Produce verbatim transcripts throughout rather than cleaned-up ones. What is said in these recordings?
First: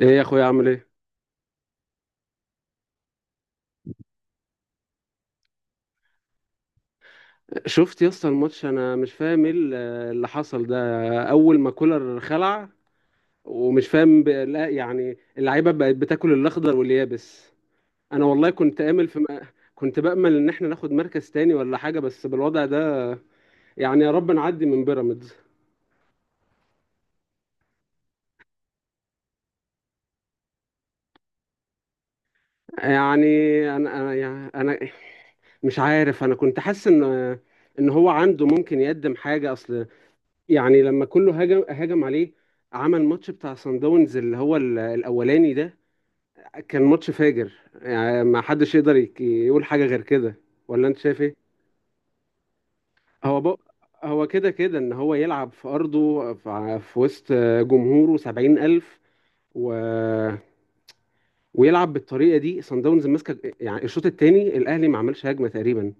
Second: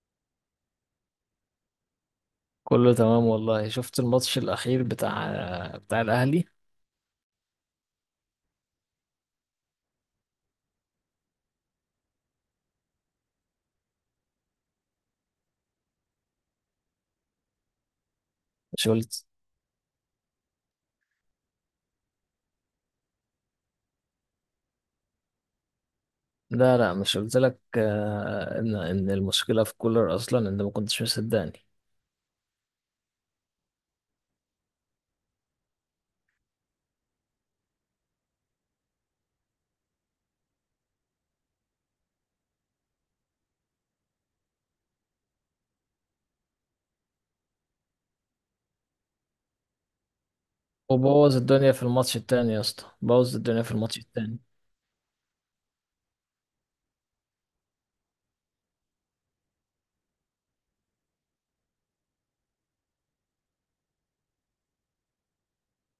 ايه يا اخويا، عامل ايه؟ كله تمام والله. شفت الماتش الأخير بتاع بتاع الأهلي. شفت يا اسطى الماتش، انا مش فاهم ايه ال- اللي حصل ده. اول ما كولر خلع ومش فاهم ب... لا يعني اللعيبه بقت بتاكل الاخضر واليابس. انا والله كنت مش امل في م... قلت؟ كنت بامل ان احنا ناخد مركز تاني ولا حاجه، بس بالوضع ده يعني يا رب نعدي من بيراميدز. لا لا، مش قلت لك آه، إن إن المشكلة في كولر أصلا؟ أنت ما كنتش مصدقني. يعني انا انا يعني انا مش عارف، انا كنت حاسس ان ان هو عنده ممكن يقدم حاجه. اصل يعني لما كله هاجم هاجم عليه، عمل ماتش بتاع سان داونز اللي هو ال- الاولاني ده، كان ماتش فاجر يعني. ما حدش يقدر يك- يقول حاجه غير كده، ولا انت شايف وبوظ ايه؟ الدنيا في الماتش التاني يا اسطى، بوظ هو بق... الدنيا في الماتش هو التاني. كده كده ان هو يلعب في ارضه، في في وسط جمهوره سبعين الف، و... ويلعب بالطريقه دي، سان داونز ماسكه. يعني الشوط الثاني الاهلي ما عملش هجمه تقريبا.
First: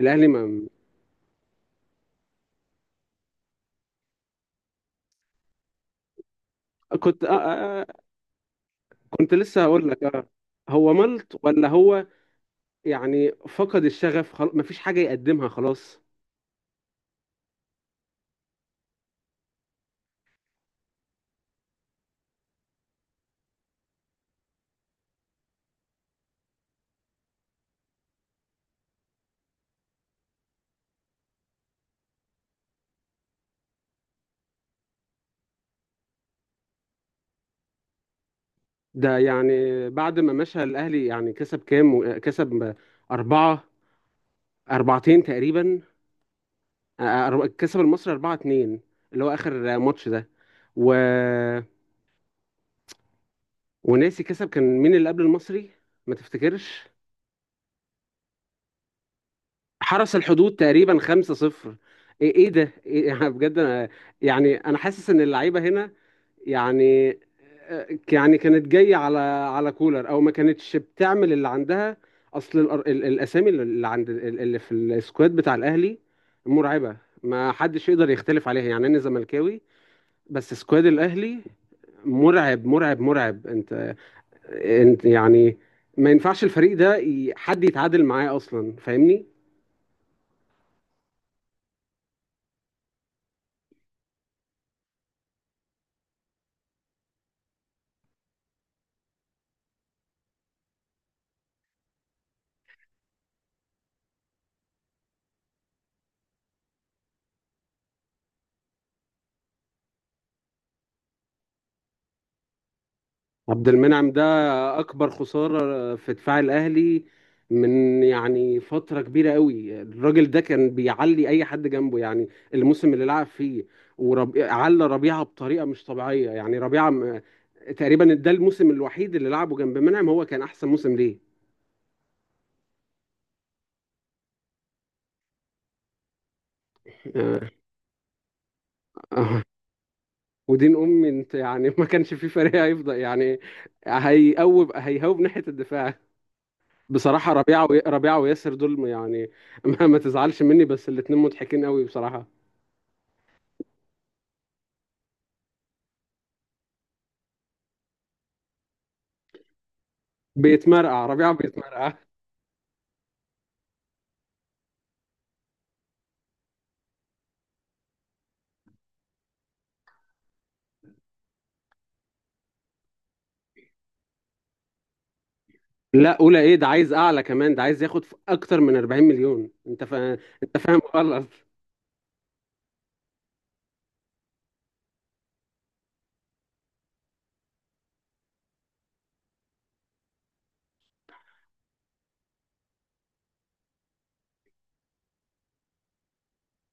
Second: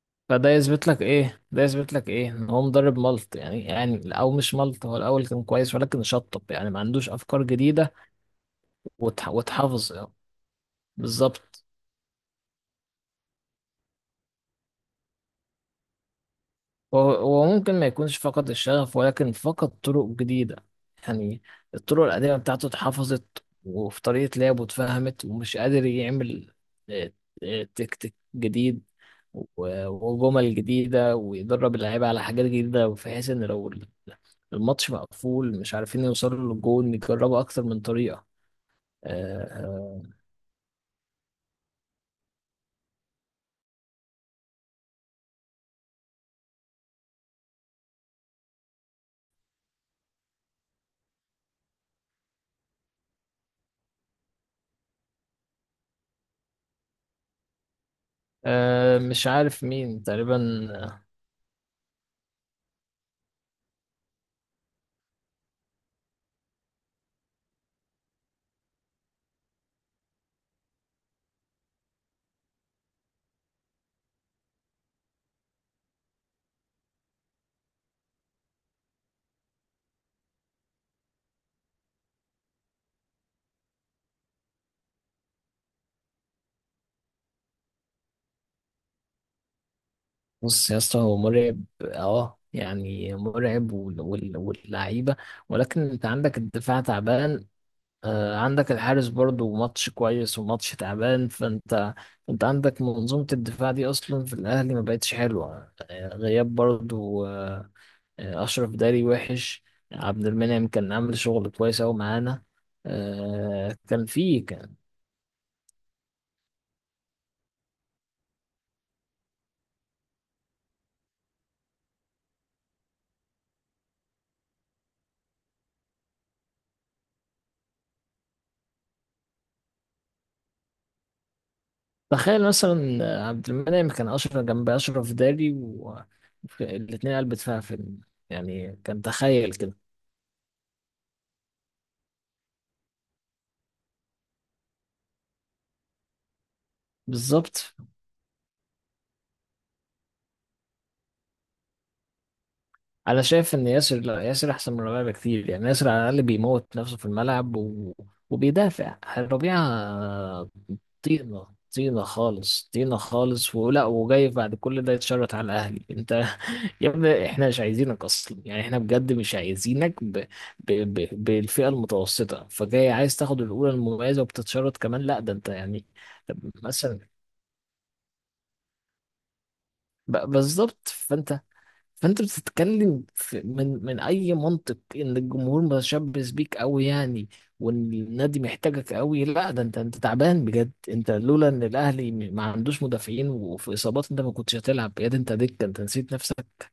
الاهلي فده ما يثبت لك إيه؟ ده يثبت لك إيه؟ إن هو مدرب ملط، يعني يعني أو مش ملط، هو الأول كان كويس ولكن شطب يعني، ما عندوش كنت آه أفكار آه آه، جديدة وتح- كنت لسه هقول وتحافظ. لك، آه. هو ملط، بالظبط. ولا هو يعني فقد الشغف؟ خلاص مفيش حاجة يقدمها، خلاص. هو هو ممكن ما يكونش فقد الشغف ولكن فقد طرق جديدة. يعني الطرق القديمة بتاعته اتحفظت، وفي طريقة لعبه اتفهمت، ومش قادر يعمل آه، آه، تكتيك جديد و- وجمل جديدة، ويدرب اللعيبة على حاجات جديدة بحيث إن لو الماتش مقفول مش عارفين يوصلوا للجون يجربوا أكتر من طريقة. ده آه، يعني آه، بعد ما مشى الأهلي يعني كسب كام؟ كسب أربعة، أربعتين تقريبا. آه، أر- كسب المصري أربعة اتنين، اللي هو آخر ماتش ده. و... وناسي كسب، كان مين اللي قبل المصري؟ ما تفتكرش؟ آه، مش عارف مين حرس تقريبا. الحدود تقريبا خمسة صفر. ايه؟ إيه ده إيه أنا بجد، انا يعني انا حاسس ان اللعيبه هنا، يعني آه، يعني كانت جايه على على كولر، او ما كانتش بتعمل اللي عندها. اصل الأر- ال- الاسامي اللي عند اللي في السكواد بتاع الاهلي مرعبه. ما حدش يقدر يختلف عليها، يعني انا زملكاوي بس سكواد الاهلي مرعب مرعب مرعب. انت انت يعني ما ينفعش الفريق ده ي- حد يتعادل معاه اصلا، فاهمني؟ بص يا اسطى، هو مرعب اه يعني، مرعب وال- وال- واللعيبه، ولكن انت عندك الدفاع تعبان، آه، عندك الحارس برضو ماتش كويس وماتش تعبان. فانت انت عندك منظومه الدفاع دي اصلا في الاهلي ما بقتش حلوه، آه، غياب برضو. آه، آه، اشرف داري وحش. عبد المنعم كان عامل شغل كويس قوي معانا، عبد آه، كان المنعم ده فيه اكبر خساره في دفاع الاهلي من يعني فتره كبيره قوي. الراجل ده كان بيعلي اي حد جنبه يعني، الموسم اللي لعب فيه وربي... على ربيعه بطريقه مش طبيعيه. يعني ربيعه م... تقريبا ده الموسم الوحيد اللي لعبه جنب منعم هو كان احسن موسم ليه. تخيل مثلا عبد المنعم كان أشرف جنب أشرف داري، والاتنين قلبت آه، فيها فيلم. يعني كان، آه. تخيل كده. ودين امي، انت يعني ما كانش في فريق هيفضل يعني هيقوب هيهوب ناحيه الدفاع. بصراحة ربيعة بالظبط. و... ربيعة وياسر دول يعني ما, ما تزعلش مني، بس الاتنين مضحكين قوي بصراحة. أنا شايف إن ياسر، لا ياسر أحسن من ربيعة بكتير. يعني ياسر على الأقل بيموت نفسه في الملعب و... وبيدافع. ربيعة بيتمرقع ربيعة طينة، بيتمرقع. طينة خالص، طينة خالص. ولا وجاي بعد كل ده يتشرط على الأهلي؟ أنت يا ابني احنا مش عايزينك اصلا. يعني احنا بجد مش عايزينك ب... ب... ب... بالفئه المتوسطه، فجاي عايز تاخد الاولى المميزه وبتتشرط كمان؟ لا ده انت يعني. لا، طب أولى إيه؟ ده عايز مثلا أعلى كمان، ده عايز ياخد ف- أكتر من أربعين مليون. أنت فا... ب... أنت بالظبط. فاهم غلط. فانت فانت بتتكلم في... من من اي منطق ان الجمهور متشبث بيك قوي يعني، وان النادي محتاجك قوي؟ لا ده انت انت تعبان بجد. انت لولا ان الاهلي ما عندوش مدافعين وفي اصابات انت ما كنتش هتلعب. يا ده انت دكه، انت نسيت نفسك.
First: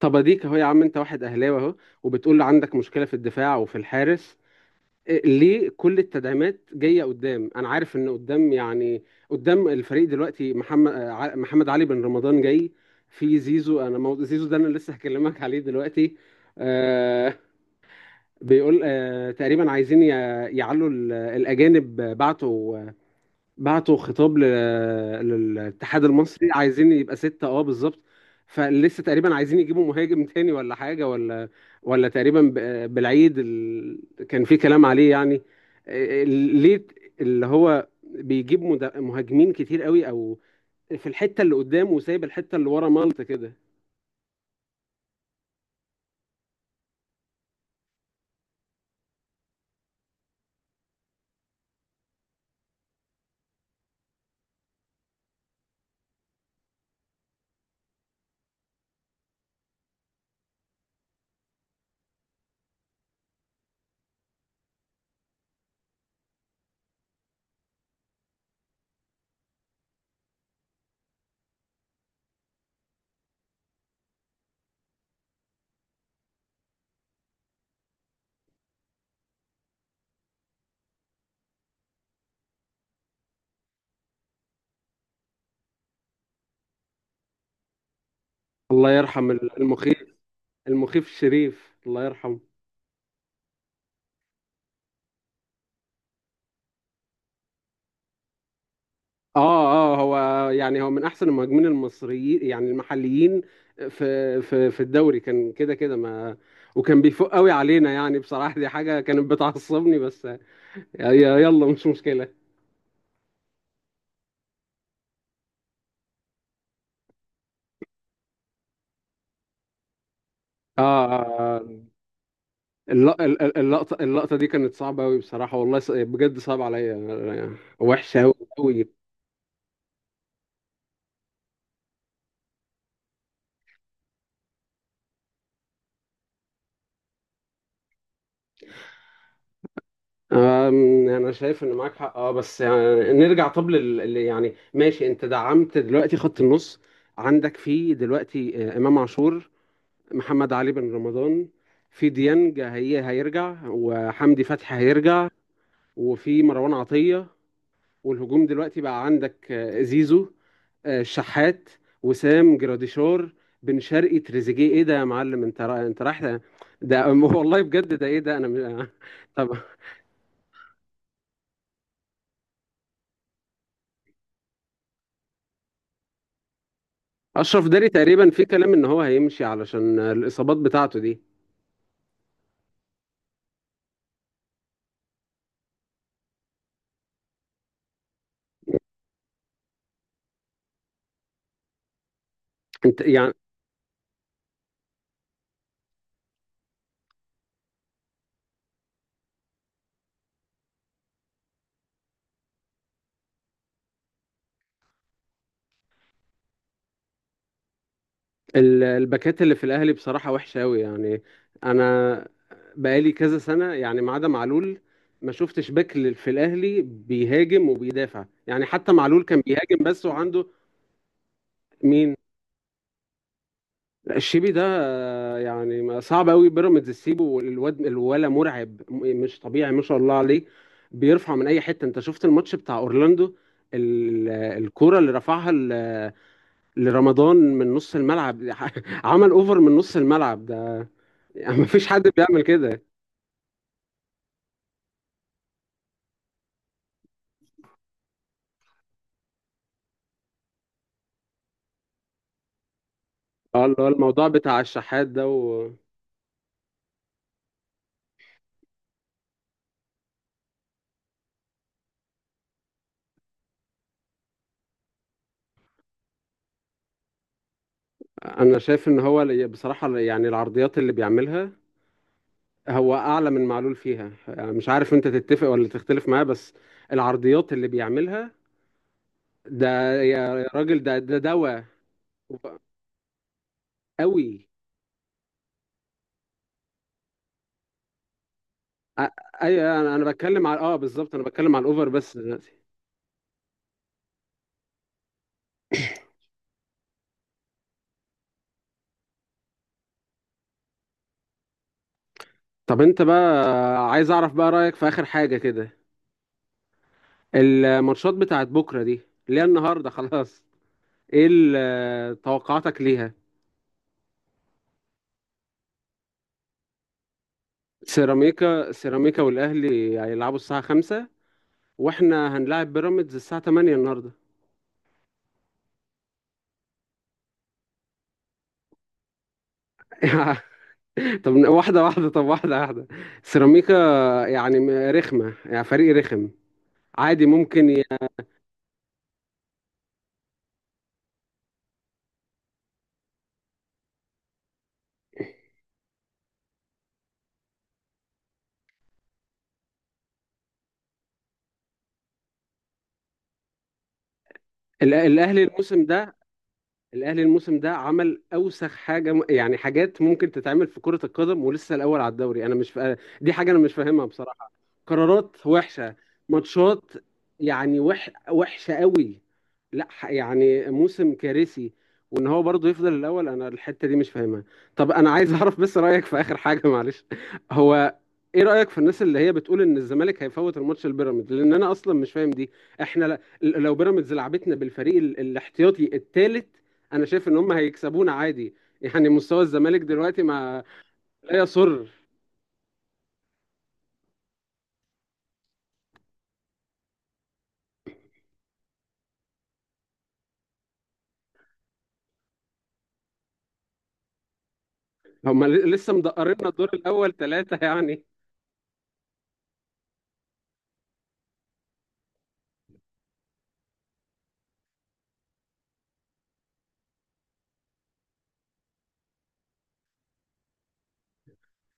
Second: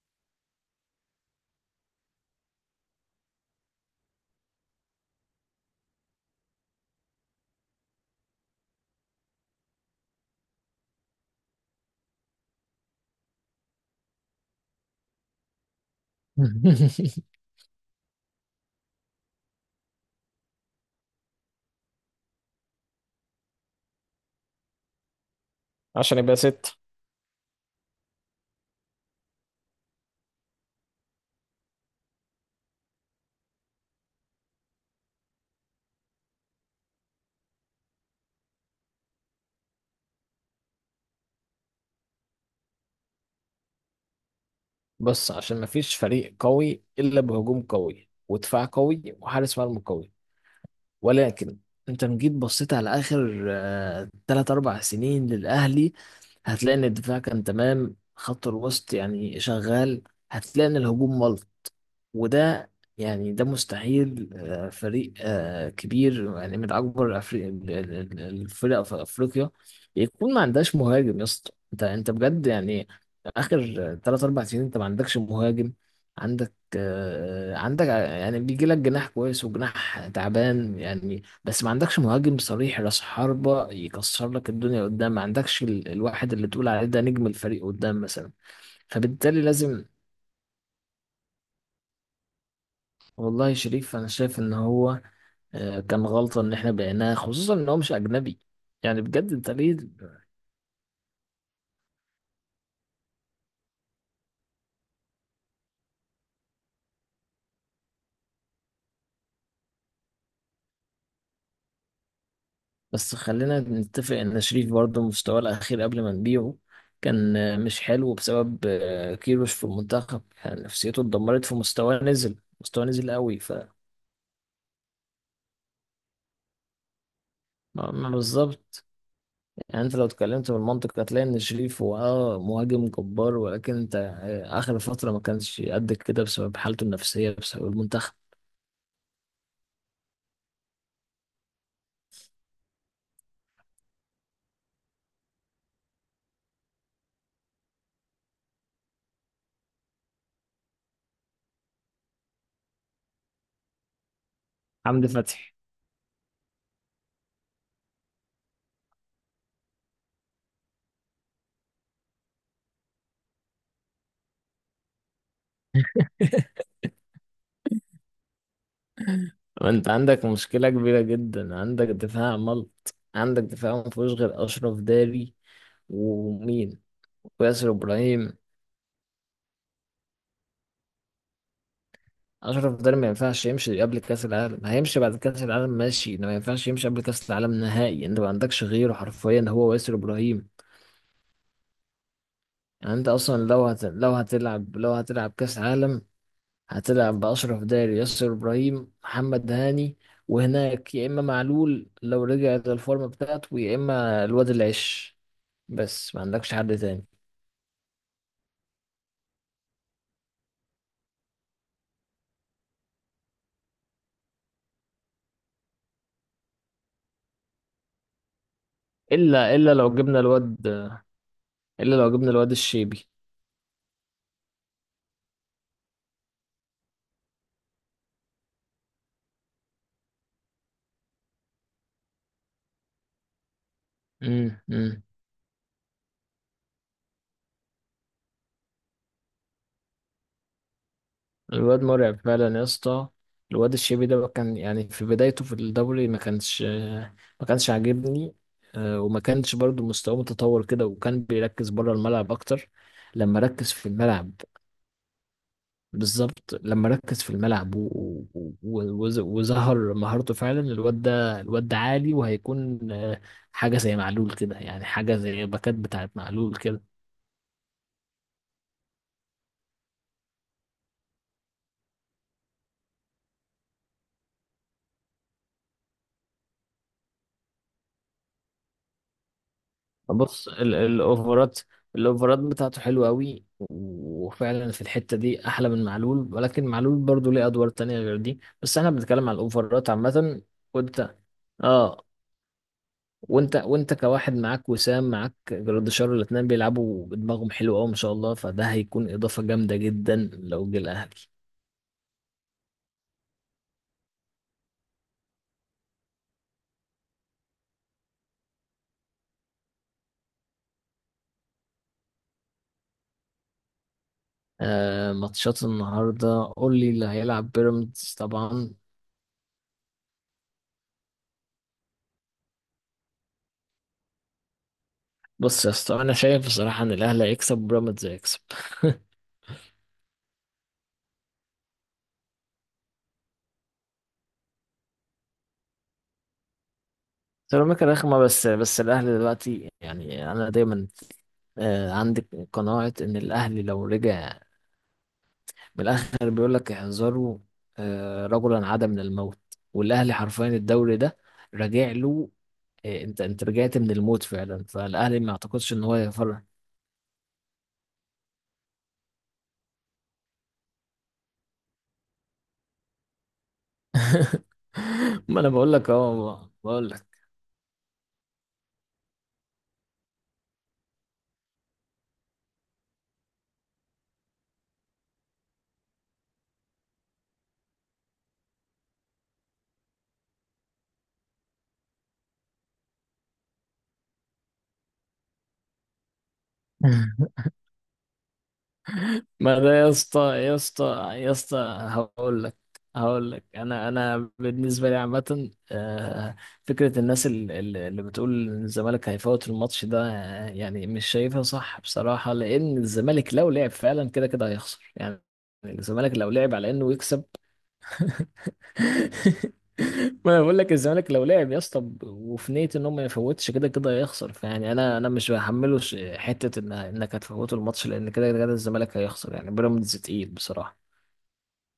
طب أديك أهو يا عم، أنت واحد أهلاوي أهو، وبتقول عندك مشكلة في الدفاع وفي الحارس. ليه كل التدعيمات جايه قدام؟ انا عارف ان قدام يعني، قدام الفريق دلوقتي محمد آه، ع- محمد علي بن رمضان جاي، في زيزو. انا مو... زيزو ده انا لسه هكلمك عليه دلوقتي. آه بيقول آه تقريبا عايزين ي- يعلوا ال- الاجانب. بعتوا بعتوا خطاب ل- للاتحاد عشان يبقى المصري، ست. عايزين يبقى ستة، اه بالظبط. فلسه تقريبا عايزين يجيبوا مهاجم تاني ولا حاجة. ولا ولا تقريبا ب- بالعيد ال... كان في كلام عليه يعني، ال- ليه اللي هو بيجيب مد- مهاجمين كتير قوي، او في الحتة اللي قدام وسايب الحتة اللي ورا ملط كده. بص، عشان مفيش فريق قوي إلا بهجوم قوي ودفاع قوي وحارس مرمى قوي. ولكن انت لو جيت بصيت على آخر آه، تلات أربع سنين للأهلي، هتلاقي إن الدفاع كان تمام، خط الوسط يعني شغال، هتلاقي إن الهجوم ملط. وده يعني، ده مستحيل. آه، فريق آه، كبير يعني من اكبر أفري- ال- ال- ال- الفرق في افريقيا يكون ما عندهاش مهاجم. يا اسطى انت انت بجد يعني، اخر ثلاثة أربعة سنين انت ما عندكش مهاجم. عندك آه، عندك ع- يعني بيجي لك جناح كويس وجناح تعبان يعني، بس ما عندكش مهاجم صريح، راس حربة يكسر لك الدنيا قدام. ما عندكش ال- الواحد اللي تقول عليه ده نجم الفريق قدام مثلا. الله يرحم فبالتالي ال- لازم. المخيف، المخيف الشريف الله يرحمه. والله شريف انا شايف ان هو آه، كان غلطة إن إحنا بعناه، خصوصا إن هو مش أجنبي. يعني بجد أنت ليه. اه اه هو يعني هو من احسن المهاجمين المصريين يعني المحليين، في في في الدوري كان كده كده ما وكان بيفوق قوي علينا يعني. بصراحة دي حاجة كانت بتعصبني، بس ي- يلا مش مشكلة. بس خلينا نتفق إن شريف برضه مستواه الأخير قبل ما نبيعه كان آه، مش حلو بسبب آه، كيروش في المنتخب. يعني اه، نفسيته اتدمرت، آه، آه. فمستواه نزل. مستواه نزل الل- قوي ال- ف... ال- اللقطة اللقطة دي كانت صعبة قوي بصراحة، والله ص- بجد صعبة عليا، ما- ما وحشة قوي بالظبط. قوي. يعني أنت لو اتكلمت بالمنطق هتلاقي إن شريف هو أه مهاجم جبار، ولكن أنت آه، آخر فترة ما كانش قد كده بسبب حالته النفسية، بسبب المنتخب. أم، انا شايف ان معاك حق، اه، بس يعني نرجع. طب لل لل- يعني ماشي، انت دعمت دلوقتي خط النص. عندك فيه دلوقتي آه، امام عاشور، محمد علي بن رمضان، في ديانج هي هيرجع، وحمدي فتحي حمدي هيرجع، فتحي. وفي مروان عطية. والهجوم دلوقتي بقى عندك آه، زيزو، آه، الشحات، وسام جراديشار، بن شرقي، تريزيجيه. ايه ده يا معلم؟ انت را... انت رايح ده. ده- والله بجد. ده ايه ده؟ انا م... طب. ما انت عندك مشكلة كبيرة جدا، عندك دفاع ملط، عندك دفاع ما فيهوش غير أشرف داري ومين؟ اشرف وياسر داري تقريبا إبراهيم. في كلام ان هو هيمشي علشان الاصابات بتاعته دي. أشرف داري ما ينفعش يمشي قبل كأس العالم، هيمشي بعد كأس العالم ماشي، إنه ما ينفعش يمشي قبل كأس العالم نهائي. أنت ما عندكش غيره حرفيا، هو وياسر إبراهيم. يعني انت أنت يعني أصلا لو هت... لو هتلعب لو هتلعب كأس عالم، هتلعب بأشرف داري، ياسر إبراهيم، محمد هاني. وهناك يا إما معلول لو رجع للفورمة بتاعته، يا إما الواد العش. بس ما عندكش حد تاني ال- الباكات اللي في الاهلي بصراحه وحشه قوي يعني. انا بقالي كذا سنه يعني، ما عدا معلول، ما شفتش باك لل- في الاهلي بيهاجم وبيدافع، يعني حتى معلول كان إلا إلا بيهاجم لو بس جبنا وعنده. الواد إلا لو مين؟ جبنا الواد الشيبي. الشيبي ده، آه، يعني ما- صعب قوي بيراميدز تسيبه، والواد الولا مرعب، م- مش طبيعي ما شاء الله عليه. بيرفع من اي حته. انت شفت الماتش بتاع اورلاندو، ال- امم الكرة امم اللي رفعها ل- لرمضان من نص الملعب عمل اوفر من نص الملعب ده، يعني الواد مفيش حد مرعب بيعمل فعلا يا كده. اسطى. الواد الشيبي ده كان، يعني في بدايته في الدوري ما كانش ما كانش عاجبني، آه، وما كانش برضو مستواه متطور كده، وكان بيركز بره الملعب أكتر. لما اه، ركز اللي في هو الموضوع الملعب، بتاع الشحات ده. وانا بالظبط لما ركز في الملعب و- و- و- وز- وظهر مهارته فعلا. الواد ده، الواد ده عالي وهيكون آه، حاجة زي معلول كده، يعني حاجة زي باكات بتاعت معلول كده. شايف ان هو ال- بصراحة يعني العرضيات اللي بيعملها، هو اعلى من معلول فيها، يعني مش عارف انت تتفق ولا تختلف معاه، بس العرضيات اللي بيعملها ده، يا بص ال- راجل ده ده الاوفرات، دواء الاوفرات بتاعته حلوة قوي، قوي. وفعلا في الحتة دي احلى من معلول، ولكن معلول برضو ليه ادوار تانية غير دي، بس احنا أ- بنتكلم على ايوه، الاوفرات انا أنا عامة. بتكلم على، اه، بالظبط، وانت انا بتكلم على الاوفر اه بس دلوقتي. وانت وانت كواحد معاك وسام، معاك جراديشار، الاتنين بيلعبوا بدماغهم حلو قوي ما شاء الله، فده هيكون اضافه جامده جدا لو جه الاهلي. طب انت بقى، عايز اعرف بقى رايك في اخر حاجه كده. الماتشات بتاعت بكره دي اللي هي النهارده خلاص، ايه ال- توقعاتك ليها؟ آه ماتشات النهارده، قول لي اللي هيلعب. بيراميدز سيراميكا، طبعا. سيراميكا والاهلي هيلعبوا الساعه خمسة، واحنا هنلاعب بيراميدز الساعه تمانية النهارده. بص يا اسطى، انا شايف بصراحه ان الاهلي هيكسب وبيراميدز هيكسب. طب واحده واحده، طب واحده واحده سيراميكا يعني، م- رخمه، يعني فريق رخم عادي، ممكن ي... سيراميكا رخمه، بس بس الاهلي دلوقتي يعني انا دايما آه عندي قناعه ان الاهلي لو رجع، من الاخر بيقول لك احذروا آه، رجلا عاد من الموت. والاهلي حرفيا الدوري ده راجع له. آه، انت انت رجعت من الموت فعلا، الأ- فالاهلي ما الاهلي اعتقدش ان الموسم هو ده يفرق. الاهلي الموسم ده عمل اوسخ حاجه، م- يعني حاجات ممكن تتعمل في كره القدم، ولسه الاول على الدوري. انا مش فا... دي حاجه انا مش فاهمها بصراحه، ما قرارات انا بقول لك وحشه، اهو، بقول ماتشات لك. يعني وح... وحشه قوي. لا، ح- يعني موسم كارثي، وان هو برضه يفضل الاول. انا الحته دي مش فاهمها. طب انا عايز اعرف بس رايك في اخر حاجه، معلش، هو، ايه رايك في الناس اللي هي بتقول ان الزمالك هيفوت الماتش البيراميدز؟ لان انا اصلا مش فاهم دي. احنا ل- لو بيراميدز لعبتنا بالفريق ال- الاحتياطي الثالث، انا شايف ان هم هيكسبونا عادي. يعني مستوى ما ده الزمالك يا اسطى دلوقتي يا ما... اسطى يا لا اسطى، يسر. هقول لك هقول لك انا انا بالنسبه لي عامه، آه، فكره الناس ال- ال- اللي بتقول ان الزمالك هيفوت الماتش ده، آه، يعني مش شايفها صح بصراحه، لان الزمالك لو لعب فعلا كده كده هيخسر يعني. هم ل- لسه الزمالك لو مدقرنا لعب على الدور انه الاول يكسب. ثلاثة يعني. ما انا بقول لك الزمالك لو لعب يا اسطى ب- وفي نية ان هو ما يفوتش، كده كده هيخسر. فيعني انا، انا مش بحمله ش- حتة ان انك هتفوته الماتش، لان كده كده الزمالك هيخسر. يعني بيراميدز تقيل بصراحة.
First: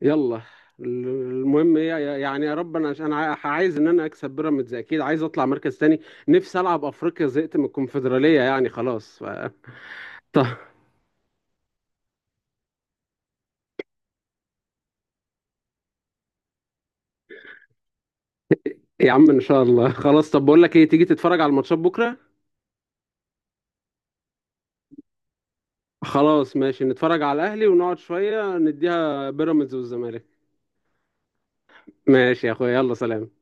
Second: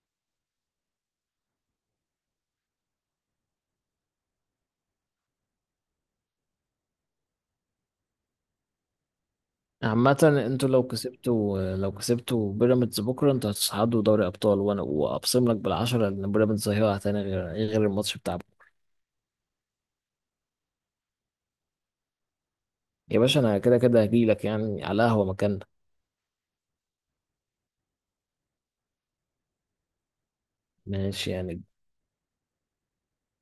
يلا، ال- المهم إيه، يعني يا رب، انا انا ع- عايز ان انا اكسب بيراميدز، اكيد عايز اطلع مركز تاني. نفسي العب افريقيا، زهقت من الكونفدرالية يعني خلاص. ف... عامة، طب. انتوا لو كسبتوا لو كسبتوا بيراميدز بكرة، انتوا هتصعدوا دوري ابطال، وانا واقسم لك بالعشرة ان بيراميدز هيقع تاني غير غير الماتش بتاع بكرة. يا عم ان شاء الله خلاص، طب بقول لك ايه، تيجي تتفرج على الماتشات بكرة؟ يا باشا انا كده كده هجيلك يعني، على قهوة مكاننا. خلاص ماشي، نتفرج على الاهلي ونقعد شوية نديها بيراميدز والزمالك. ماشي يعني. ماشي يا اخويا، يلا سلام.